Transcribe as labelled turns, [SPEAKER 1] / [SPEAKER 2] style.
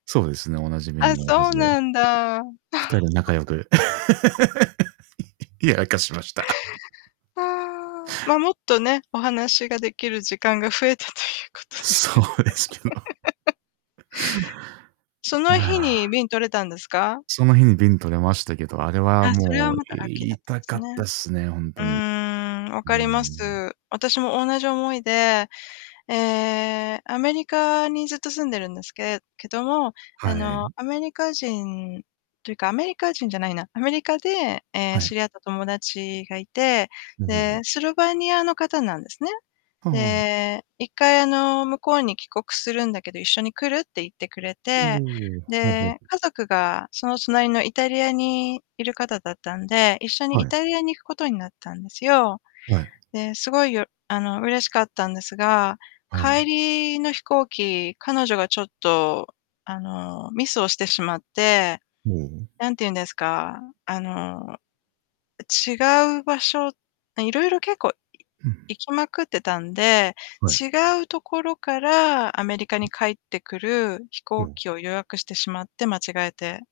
[SPEAKER 1] そうですね、お馴染みに
[SPEAKER 2] あ、
[SPEAKER 1] なるは
[SPEAKER 2] そう
[SPEAKER 1] ずで
[SPEAKER 2] なんだ。あ。
[SPEAKER 1] 2人仲良く いや、明かしました。
[SPEAKER 2] ああ、ま、もっとね、お話ができる時間が増えたということで
[SPEAKER 1] そうですけど。
[SPEAKER 2] そ
[SPEAKER 1] うー
[SPEAKER 2] の日に
[SPEAKER 1] ん。
[SPEAKER 2] 便、取れたんですか？
[SPEAKER 1] その日に便取れましたけど、あれは
[SPEAKER 2] あ、それ
[SPEAKER 1] も
[SPEAKER 2] は
[SPEAKER 1] う
[SPEAKER 2] またラッキーだったで
[SPEAKER 1] 痛か
[SPEAKER 2] す
[SPEAKER 1] ったっ
[SPEAKER 2] ね。
[SPEAKER 1] すね、ほん
[SPEAKER 2] うー
[SPEAKER 1] とに。
[SPEAKER 2] ん、わ
[SPEAKER 1] う
[SPEAKER 2] かりま
[SPEAKER 1] ん。
[SPEAKER 2] す。私も同じ思いで、ええ、アメリカにずっと住んでるんですけけども、
[SPEAKER 1] は
[SPEAKER 2] あの、
[SPEAKER 1] い。
[SPEAKER 2] アメリカ人というか、アメリカ人じゃないな、アメリカで、ええ、
[SPEAKER 1] はい。
[SPEAKER 2] 知り合った友達がいて、
[SPEAKER 1] ほほ
[SPEAKER 2] で、
[SPEAKER 1] ほ。
[SPEAKER 2] スロバニアの方なんですね。
[SPEAKER 1] はあ。
[SPEAKER 2] で、一回あの「向こうに帰国するんだけど一緒に来る？」って言ってくれ
[SPEAKER 1] お
[SPEAKER 2] て、
[SPEAKER 1] お、はあはあ。
[SPEAKER 2] で、家族がその隣のイタリアにいる方だったんで、一緒に
[SPEAKER 1] は
[SPEAKER 2] イ
[SPEAKER 1] い。
[SPEAKER 2] タリアに行くことになったんですよ。
[SPEAKER 1] はい。
[SPEAKER 2] で、すごいよあの、嬉しかったんですが、
[SPEAKER 1] はい。
[SPEAKER 2] 帰りの飛行機、彼女がちょっとあの、ミスをしてしまって、
[SPEAKER 1] ほお。
[SPEAKER 2] なんて言うんですか、あの、違う場所色々結構い
[SPEAKER 1] うん。
[SPEAKER 2] 行きまくってたんで、
[SPEAKER 1] はい。
[SPEAKER 2] 違うところからアメリカに帰ってくる飛
[SPEAKER 1] ほ
[SPEAKER 2] 行
[SPEAKER 1] お。
[SPEAKER 2] 機を予約してしまって、間違えて。